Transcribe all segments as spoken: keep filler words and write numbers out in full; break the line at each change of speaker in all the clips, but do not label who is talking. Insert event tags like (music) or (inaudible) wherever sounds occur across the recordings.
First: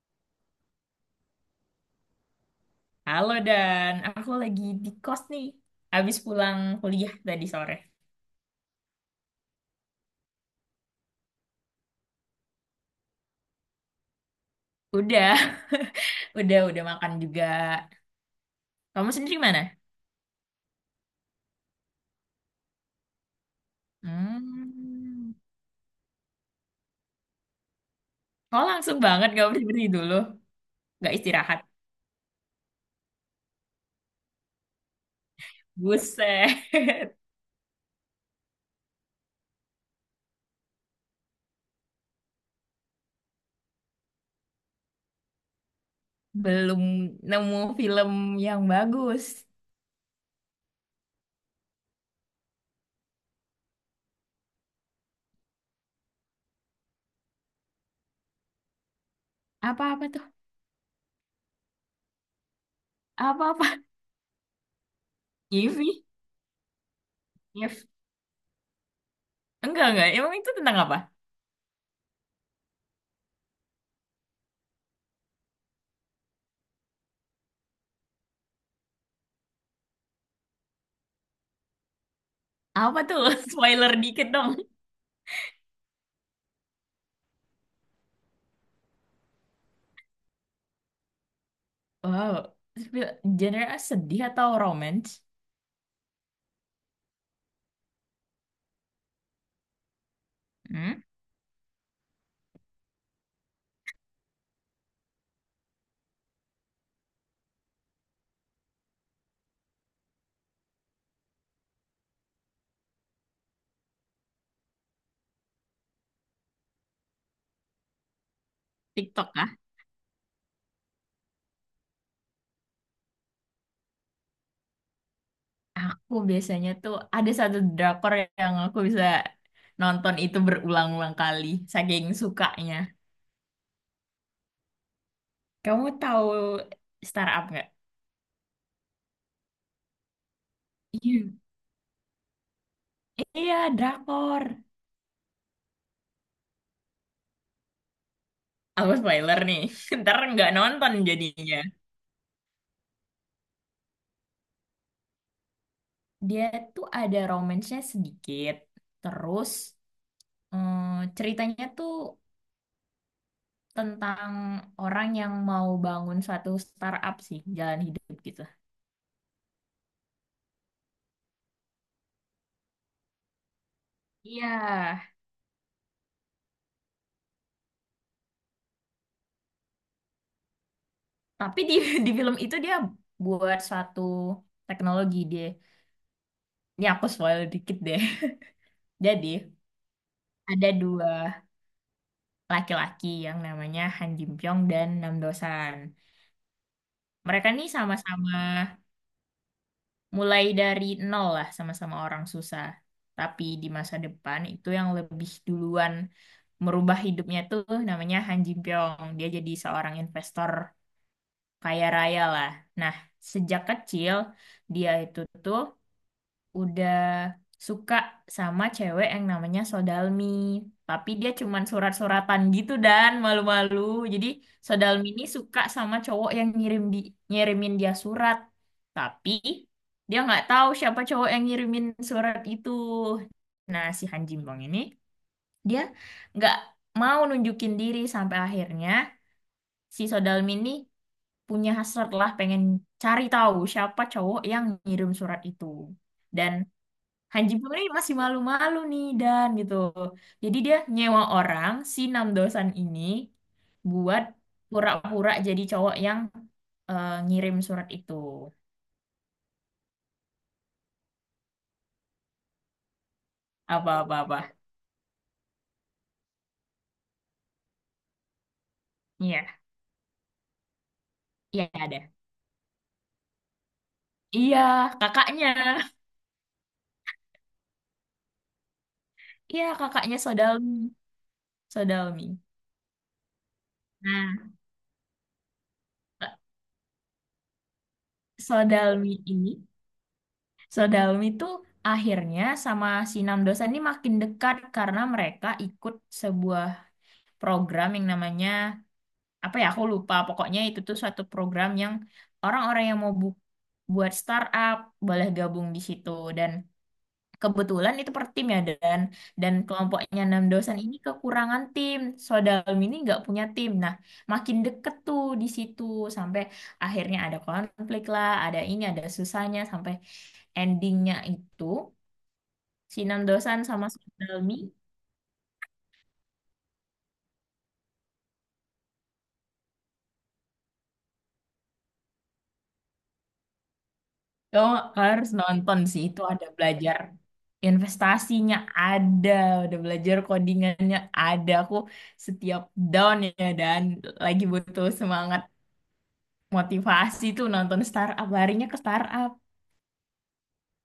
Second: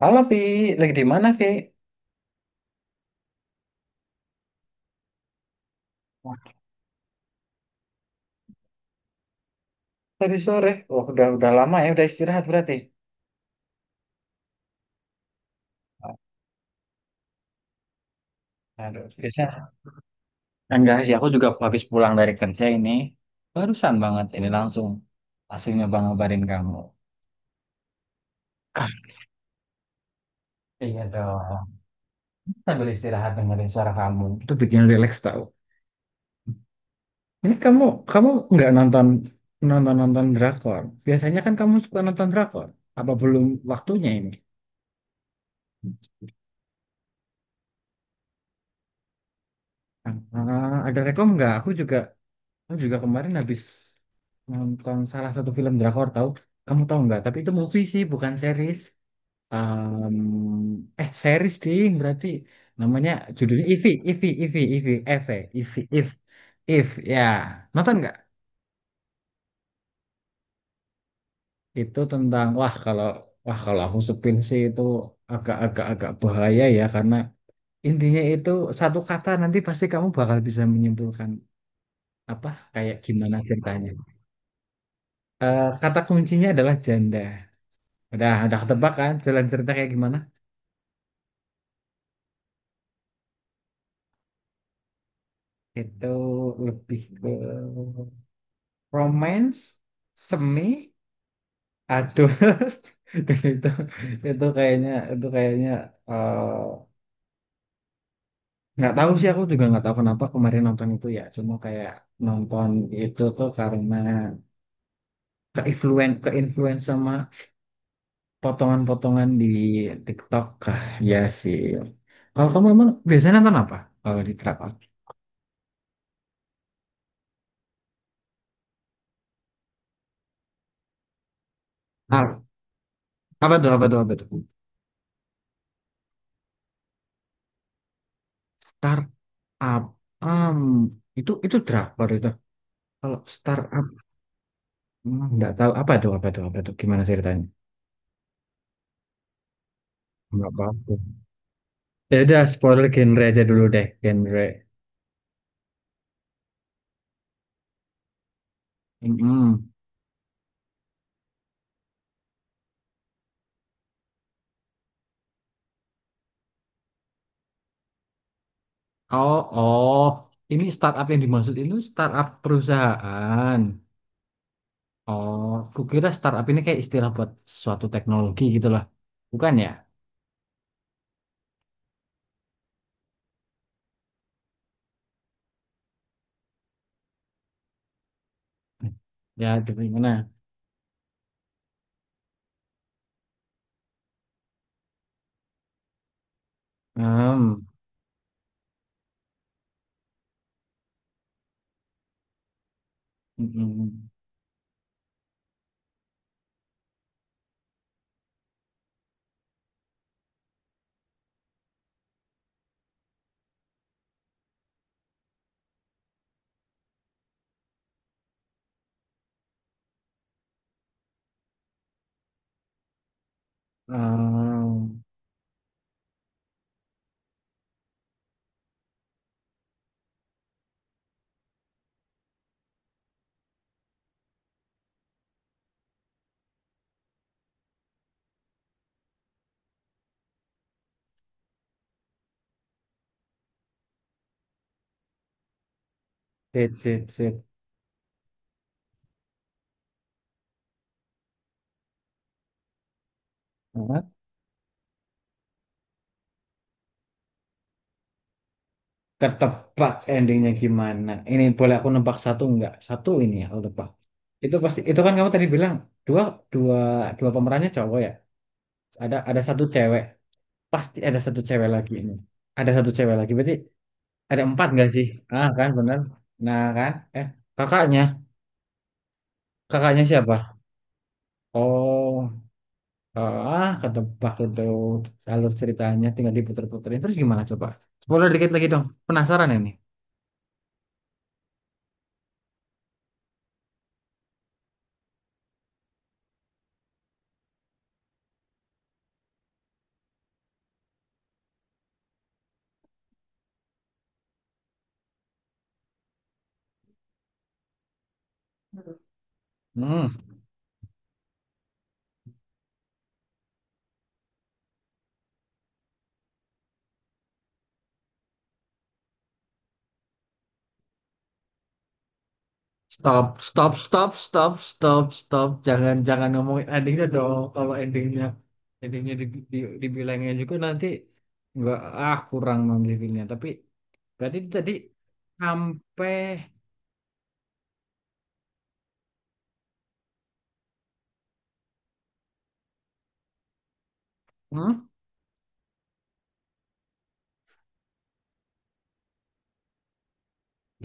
Halo Vi, lagi di mana Vi?
Halo Dan, aku lagi di kos nih. Habis
Wah,
pulang kuliah tadi sore.
tadi sore. Wah, udah udah lama ya, udah istirahat berarti.
Udah, (laughs) udah, udah makan juga.
Aduh,
Kamu sendiri mana?
biasa. Enggak sih, aku juga habis pulang dari kerja ini. Barusan banget ini langsung
Hmm.
langsung nyoba ngabarin kamu.
Oh,
Ah,
langsung banget gak berdiri dulu.
iya
Gak
dong.
istirahat.
Sambil istirahat dengerin suara kamu. Itu bikin relax tau.
Buset. (laughs)
Ini kamu kamu nggak nonton nonton nonton drakor. Biasanya kan kamu suka nonton drakor. Apa belum waktunya ini?
Belum nemu film yang bagus.
Ah, ada rekom nggak? Aku juga Aku juga kemarin habis nonton salah satu film drakor tahu. Kamu tahu nggak? Tapi itu movie sih, bukan series.
Apa-apa
Em,
tuh?
eh series ding berarti namanya judulnya
Apa-apa?
Ivy, Ivy, Ivy, Ivy, Eve, Ivy,
Givi?
If, If ya.
Giv?
Nonton nggak?
Enggak, enggak. Emang itu tentang apa?
Itu tentang wah kalau wah kalau aku sepil sih itu agak-agak agak bahaya ya, karena intinya itu satu kata nanti pasti kamu bakal bisa menyimpulkan apa kayak
Apa tuh?
gimana
(laughs)
ceritanya.
Spoiler dikit dong.
Eh, kata kuncinya adalah janda. Udah, udah ketebak kan jalan cerita kayak gimana?
Wow. Sp- Genre sedih atau romance?
Itu lebih ke romance, semi,
Hmm?
aduh. (laughs) Dan itu itu kayaknya itu kayaknya eh, nggak tahu sih, aku juga nggak tahu kenapa kemarin nonton itu ya. Cuma kayak nonton itu tuh karena keinfluen keinfluence sama potongan-potongan
TikTok
di
kah?
TikTok. Ah, ya sih. Kalau kamu emang biasanya nonton apa? Kalau di Trap Up?
Aku biasanya tuh ada satu drakor yang aku bisa nonton itu berulang-ulang kali, saking
Ah,
sukanya.
apa tuh apa tuh apa tuh?
Kamu tahu Startup nggak?
Tar Up, um,
Iya.
itu itu drakor itu. Kalau
Iya,
startup
drakor.
hmm, nggak tahu apa itu apa itu apa itu gimana ceritanya?
Aku spoiler nih, (laughs) ntar nggak
Nggak paham.
nonton jadinya.
Ya udah spoiler genre aja dulu deh, genre.
Dia tuh ada romance-nya sedikit, terus
Mm-mm.
mm, ceritanya tuh tentang orang yang mau bangun suatu startup sih, jalan hidup gitu.
Oh oh, ini startup yang dimaksud itu startup perusahaan.
Iya.
Oh, kukira startup ini kayak istilah buat suatu teknologi gitu lah. Bukan ya?
Tapi di (laughs) di film itu dia buat suatu teknologi dia. Ini aku spoil dikit deh. (laughs) Jadi
Ya, jadi gimana?
ada dua laki-laki yang namanya Han Jin Pyong dan Nam Dosan. Mereka
Hmm.
nih sama-sama mulai dari nol lah, sama-sama orang susah. Tapi di masa
Mm-mm.
depan itu yang lebih duluan merubah hidupnya tuh namanya Han Jin Pyong. Dia jadi seorang investor kaya raya lah. Nah, sejak kecil dia itu tuh udah suka sama cewek yang namanya Sodalmi. Tapi dia cuman surat-suratan gitu dan malu-malu.
Hmm.
Jadi
Hmm. Hmm.
Sodalmi ini suka sama cowok yang ngirim di ngirimin dia surat. Tapi dia nggak tahu siapa cowok yang ngirimin surat itu. Nah, si Han Jimbong ini dia nggak mau nunjukin diri sampai akhirnya si Sodalmi ini punya hasrat lah pengen cari tahu siapa cowok yang ngirim surat itu. Dan
Sip, sip, sip.
Hanji Pam ini masih malu-malu nih dan gitu. Jadi dia nyewa orang si Namdosan ini buat pura-pura jadi cowok yang eh, ngirim surat itu.
Ketebak endingnya gimana. Ini boleh aku nebak satu nggak, satu ini ya aku nebak.
Apa-apa-apa.
Itu pasti, itu kan kamu tadi bilang dua dua dua pemerannya cowok ya, ada ada
Iya,
satu cewek. Pasti ada satu
iya
cewek lagi
ada.
ini. Ada satu cewek lagi, berarti ada
Iya,
empat nggak sih?
kakaknya.
Ah, kan bener. Nah kan. eh kakaknya
Iya,
kakaknya
kakaknya
siapa?
Sodalmi.
Oh.
Sodalmi.
Ah, ketebak
Nah,
itu. Alur ceritanya tinggal diputer-puterin terus gimana coba. Spoiler dikit lagi dong,
Sodalmi
penasaran
ini,
ini.
Sodalmi tuh akhirnya sama si Namdosan ini makin dekat karena mereka ikut sebuah program yang namanya apa ya aku lupa, pokoknya itu tuh suatu program yang orang-orang yang mau bu- buat startup boleh gabung di situ. Dan kebetulan itu per tim ya, dan dan
Hmm.
kelompoknya enam dosen ini kekurangan tim. Sodalmi ini nggak punya tim, nah makin deket tuh di situ sampai akhirnya ada konflik lah, ada ini, ada susahnya sampai endingnya itu si enam
Stop,
dosen
stop,
sama
stop, stop,
Sodalmi.
stop, stop. Jangan, jangan ngomongin endingnya dong. Kalau endingnya, endingnya di, di, dibilangnya juga nanti nggak, ah kurang nanti filmnya. Tapi berarti tadi
Oh, harus nonton sih.
sampai,
Itu ada belajar investasinya ada, udah belajar codingannya ada. Aku setiap down ya, dan lagi
hmm?
butuh semangat motivasi tuh nonton startup. Larinya ke startup.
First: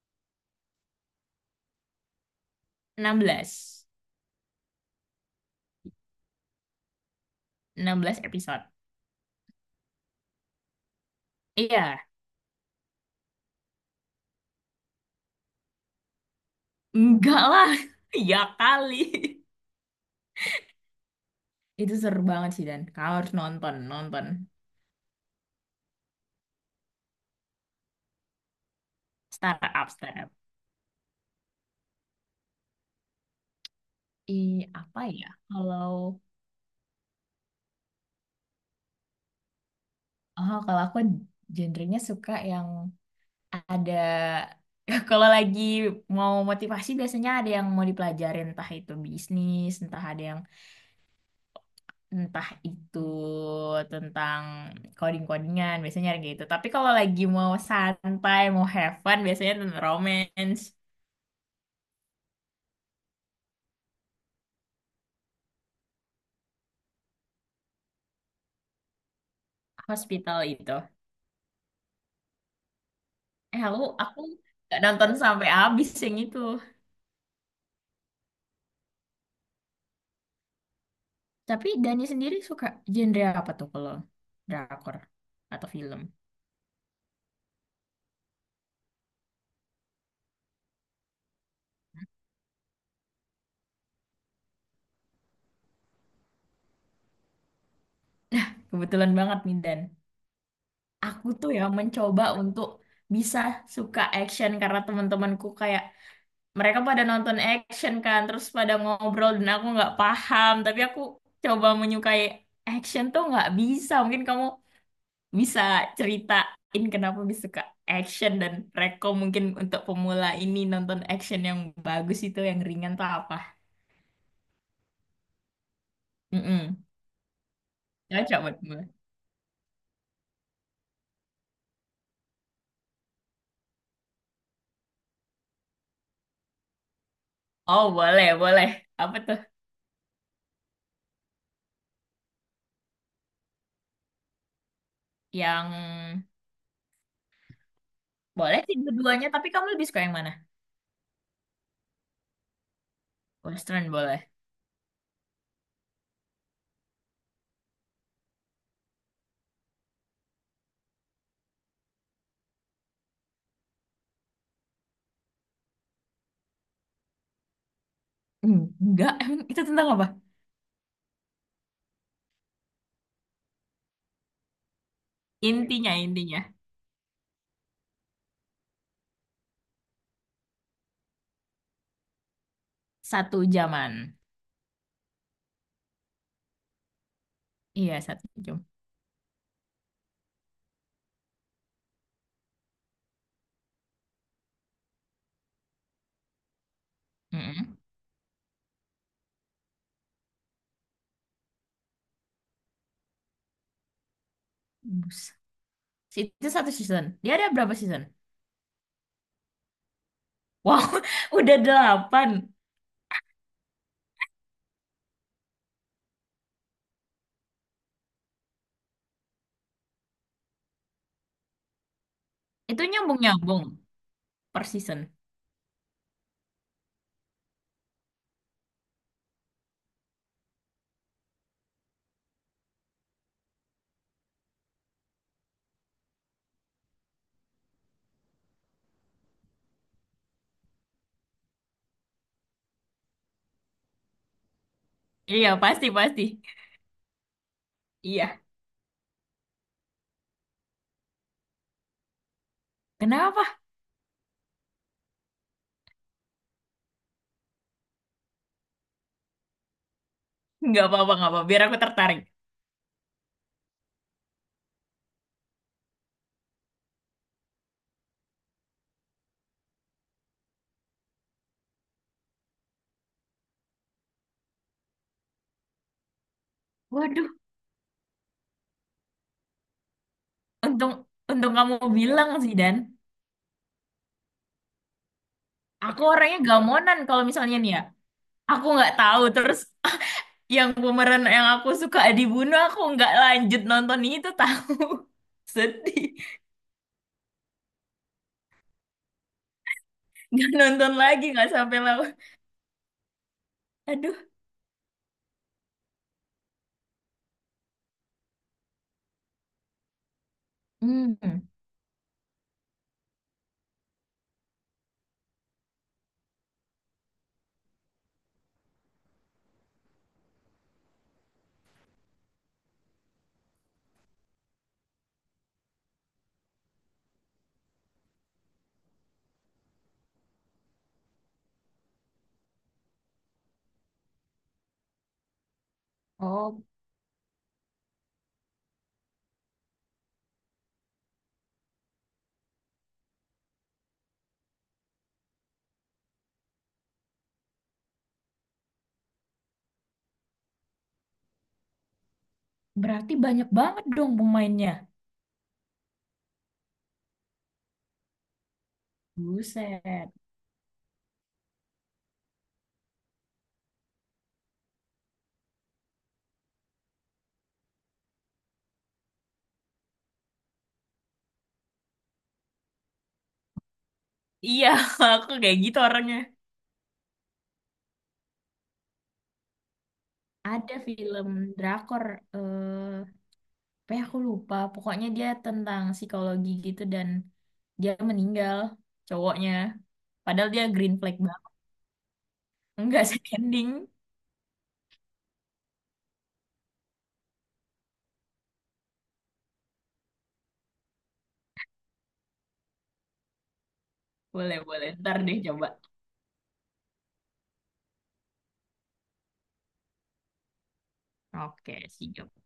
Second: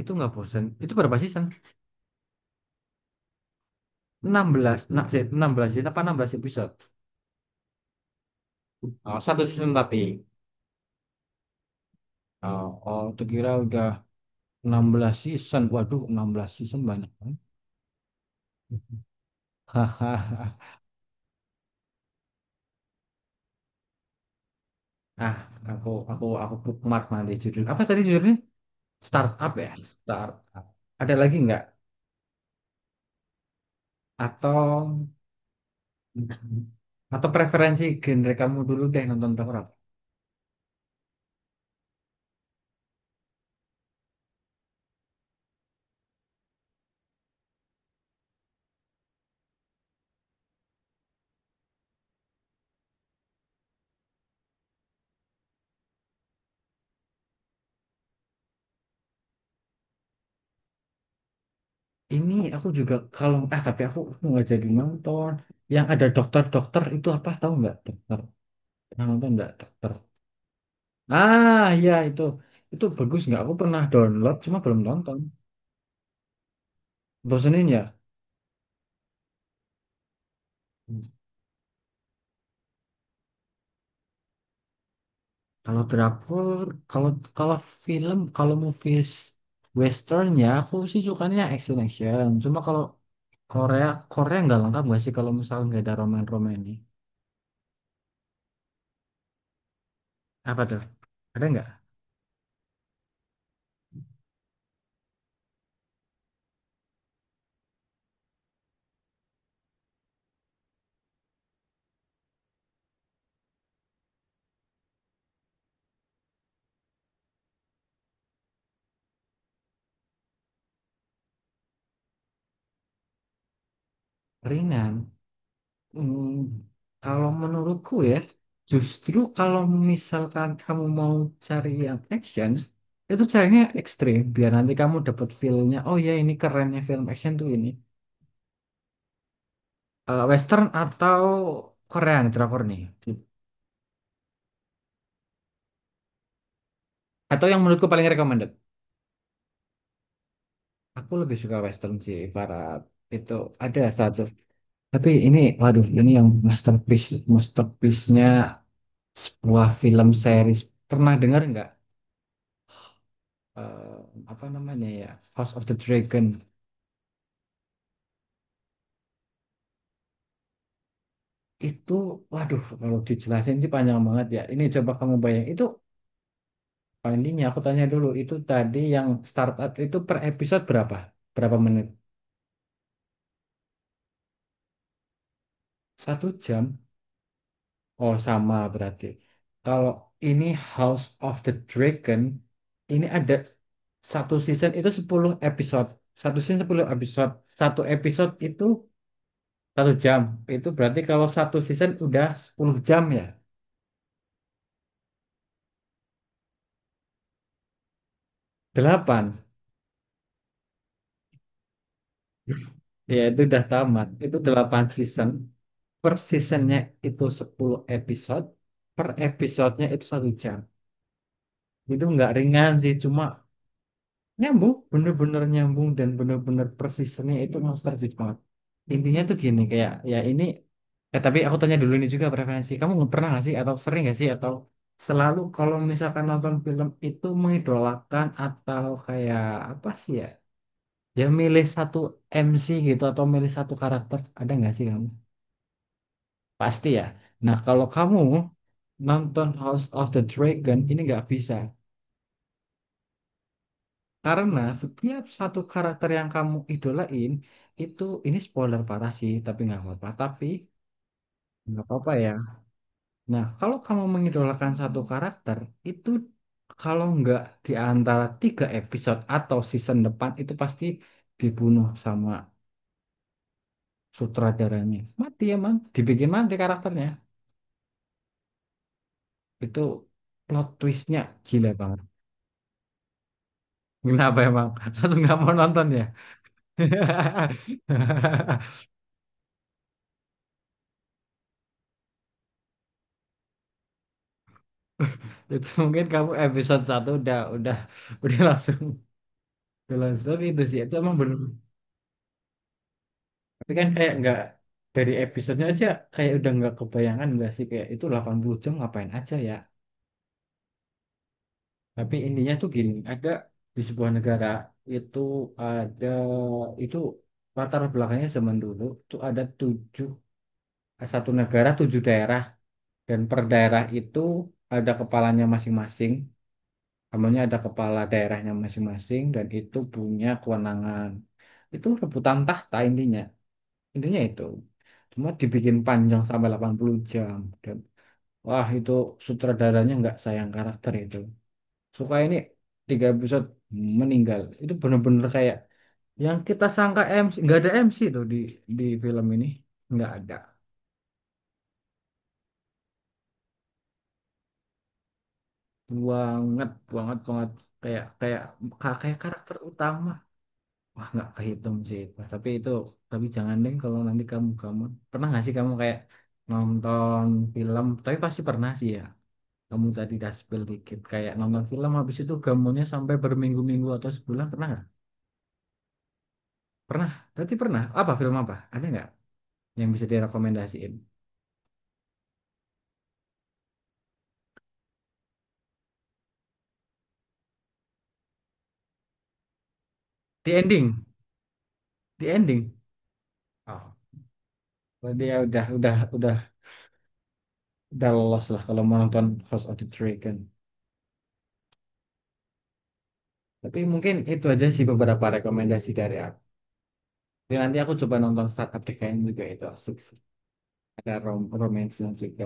Itu nggak bosan. Itu berapa season?
Enam belas.
enam belas, nah, sih, enam belas season apa enam belas episode?
Enam belas episode.
Oh, satu season tapi.
Iya,
Oh, oh, tuh kira udah enam belas season. Waduh, enam belas season banyak banget.
enggak lah. (laughs) Ya kali.
Hahaha.
Itu seru banget sih Dan. Kau harus nonton, nonton
Ah, aku aku aku bookmark nanti judul. Apa tadi judulnya? Startup ya,
startup, startup.
startup. Ada lagi nggak?
I apa
Atau
ya? Kalau
atau preferensi genre kamu dulu deh, nonton horor.
oh, kalau aku genrenya suka yang ada (laughs) kalau lagi mau motivasi biasanya ada yang mau dipelajarin, entah itu bisnis, entah ada yang entah itu tentang coding-codingan, biasanya kayak gitu. Tapi kalau lagi mau santai mau have fun biasanya tentang romance.
Ini aku juga kalau ah tapi aku nggak jadi nonton. Yang ada dokter-dokter itu apa, tahu nggak, dokter? Yang nonton nggak dokter?
Hospital itu
Ah ya, itu itu bagus nggak? Aku
eh
pernah
aku aku
download cuma
nggak
belum
nonton
nonton.
sampai habis yang itu.
Bosenin ya?
Tapi Dani sendiri suka genre apa tuh kalau drakor atau
Kalau
film?
drakor, kalau kalau film, kalau movies western ya aku sih sukanya action action. Cuma kalau Korea, Korea nggak lengkap nggak sih kalau misalnya nggak ada roman-roman ini?
Kebetulan banget nih Dan,
Apa tuh?
aku
Ada
tuh ya
nggak?
mencoba untuk bisa suka action karena teman-temanku kayak mereka pada nonton action kan, terus pada ngobrol dan aku nggak paham. Tapi aku coba menyukai action tuh nggak bisa. Mungkin kamu bisa ceritain kenapa bisa suka action, dan rekom mungkin untuk pemula ini nonton action yang bagus itu yang ringan tuh apa.
Ringan. Hmm,
Mm-mm.
kalau menurutku ya,
Cocok buat pemula.
justru kalau misalkan kamu mau cari yang action, itu carinya ekstrim. Biar nanti kamu dapat feel-nya, oh ya ini kerennya film action tuh ini.
Oh, boleh boleh. Apa tuh
Eh, western atau Korean drakor nih.
yang
Atau yang menurutku paling recommended.
boleh sih keduanya, tapi kamu lebih suka yang mana?
Aku lebih suka western sih, barat. Itu ada
Western
satu.
boleh.
Tapi ini, waduh, ini yang masterpiece, masterpiece-nya sebuah film series. Pernah dengar nggak? Eh, apa namanya ya? House of the Dragon.
Hmm. Enggak, emang itu tentang apa?
Itu, waduh, kalau dijelasin sih panjang banget ya. Ini coba kamu bayang. Itu,
Intinya, intinya.
paling ini aku tanya dulu. Itu tadi yang startup itu per episode berapa? Berapa menit?
Satu jaman.
Satu jam?
Iya,
Oh,
satu
sama
jam.
berarti. Kalau ini House of the Dragon, ini ada satu season itu sepuluh episode. Satu season sepuluh episode.
Mm-mm.
Satu episode itu satu jam. Itu berarti kalau satu season udah sepuluh jam ya.
Bus. Si- Itu satu season. Dia ada berapa season?
Delapan.
Wow, (laughs) udah delapan.
Ya, itu udah tamat. Itu delapan season. Per seasonnya itu sepuluh episode. Per episodenya itu satu jam. Itu nggak ringan
Itu
sih, cuma
nyambung-nyambung per
nyambung,
season.
bener-bener nyambung dan bener-bener persisnya itu nostalgic banget. Intinya tuh gini kayak, ya ini eh tapi aku tanya dulu. Ini juga preferensi kamu, nggak pernah nggak sih atau sering nggak sih atau selalu kalau misalkan nonton film itu mengidolakan atau kayak apa sih ya, ya milih satu M C gitu atau milih satu karakter, ada nggak sih kamu?
Iya, pasti, pasti.
Pasti ya. Nah, kalau kamu
Iya.
nonton House of the Dragon ini nggak bisa.
Kenapa?
Karena setiap satu karakter yang kamu idolain itu, ini spoiler parah sih, tapi nggak apa-apa. Tapi
Nggak apa-apa, nggak apa-apa. Biar aku
nggak apa-apa
tertarik.
ya. Nah, kalau kamu mengidolakan satu karakter itu, kalau nggak di antara tiga episode atau season depan itu pasti dibunuh sama sutradaranya. Mati emang, dibikin mati karakternya.
Waduh,
Itu plot
untung
twistnya
untung
gila
kamu
banget.
bilang sih, Dan.
Kenapa emang? (laughs) Langsung nggak mau nonton
Aku
ya?
orangnya gamonan kalau misalnya nih ya. Aku
(laughs)
nggak tahu, terus (laughs) yang pemeran yang aku suka dibunuh aku nggak lanjut nonton itu tahu.
(laughs)
(laughs)
Itu
Sedih.
mungkin kamu episode satu udah udah (laughs) udah langsung udah langsung. Tapi
Nggak
itu sih
nonton
itu emang
lagi
belum.
nggak sampai lawan.
Tapi kan kayak
Aduh.
nggak, dari episodenya aja kayak udah nggak kebayangan nggak sih, kayak itu delapan puluh jam ngapain aja ya.
Hmm.
Tapi intinya tuh gini, ada di sebuah negara itu, ada itu latar belakangnya zaman dulu tuh ada tujuh, satu negara tujuh daerah, dan per daerah itu ada kepalanya masing-masing. Namanya ada kepala daerahnya masing-masing dan itu punya kewenangan. Itu rebutan tahta intinya. Intinya itu. Cuma dibikin panjang sampai
Oh,
delapan puluh jam. Dan wah, itu sutradaranya nggak sayang karakter itu. Suka ini tiga episode meninggal. Itu bener-bener kayak yang kita sangka M C. Nggak ada M C tuh di, di film ini. Nggak ada.
berarti banyak banget dong pemainnya.
Banget, banget, banget. Kayak kayak kayak karakter
Buset.
utama. Wah, nggak kehitung sih itu. Tapi itu, tapi jangan deh kalau nanti kamu kamu pernah nggak sih kamu kayak nonton film? Tapi pasti pernah sih ya. Kamu tadi udah spill dikit kayak nonton film habis itu gambarnya sampai berminggu-minggu atau sebulan, pernah
Iya,
nggak?
(laughs) aku kayak gitu orangnya.
Pernah. Berarti pernah. Apa film, apa? Ada nggak yang bisa
Ada
direkomendasiin?
film drakor eh apa ya aku lupa, pokoknya dia tentang psikologi gitu, dan dia meninggal cowoknya padahal
The
dia green
Ending.
flag banget.
The Ending.
Enggak (laughs) sih ending.
Oh, berarti ya udah udah udah udah lolos lah kalau mau nonton House of the Dragon. Tapi mungkin itu
Boleh
aja sih
boleh ntar
beberapa
deh coba.
rekomendasi dari aku. Jadi nanti aku coba nonton Startup Decline juga, itu asik ada rom
Oke,
romansnya
sih.
juga.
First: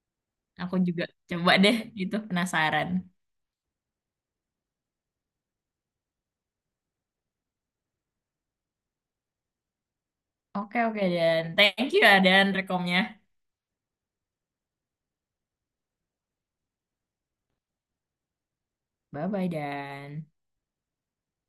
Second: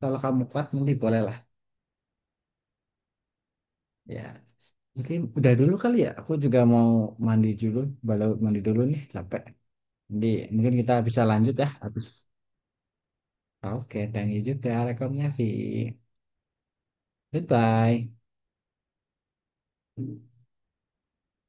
Kalau kamu kuat
Aku
nanti
juga
bolehlah.
coba deh gitu penasaran.
Ya mungkin udah dulu kali ya, aku juga mau mandi dulu. Baru mandi dulu nih, capek. Jadi mungkin
Oke
kita
oke
bisa
Dan.
lanjut ya
Thank you
habis.
ya Dan rekomnya.
Oke, thank you juga rekomnya Vi. Goodbye.
Bye bye Dan.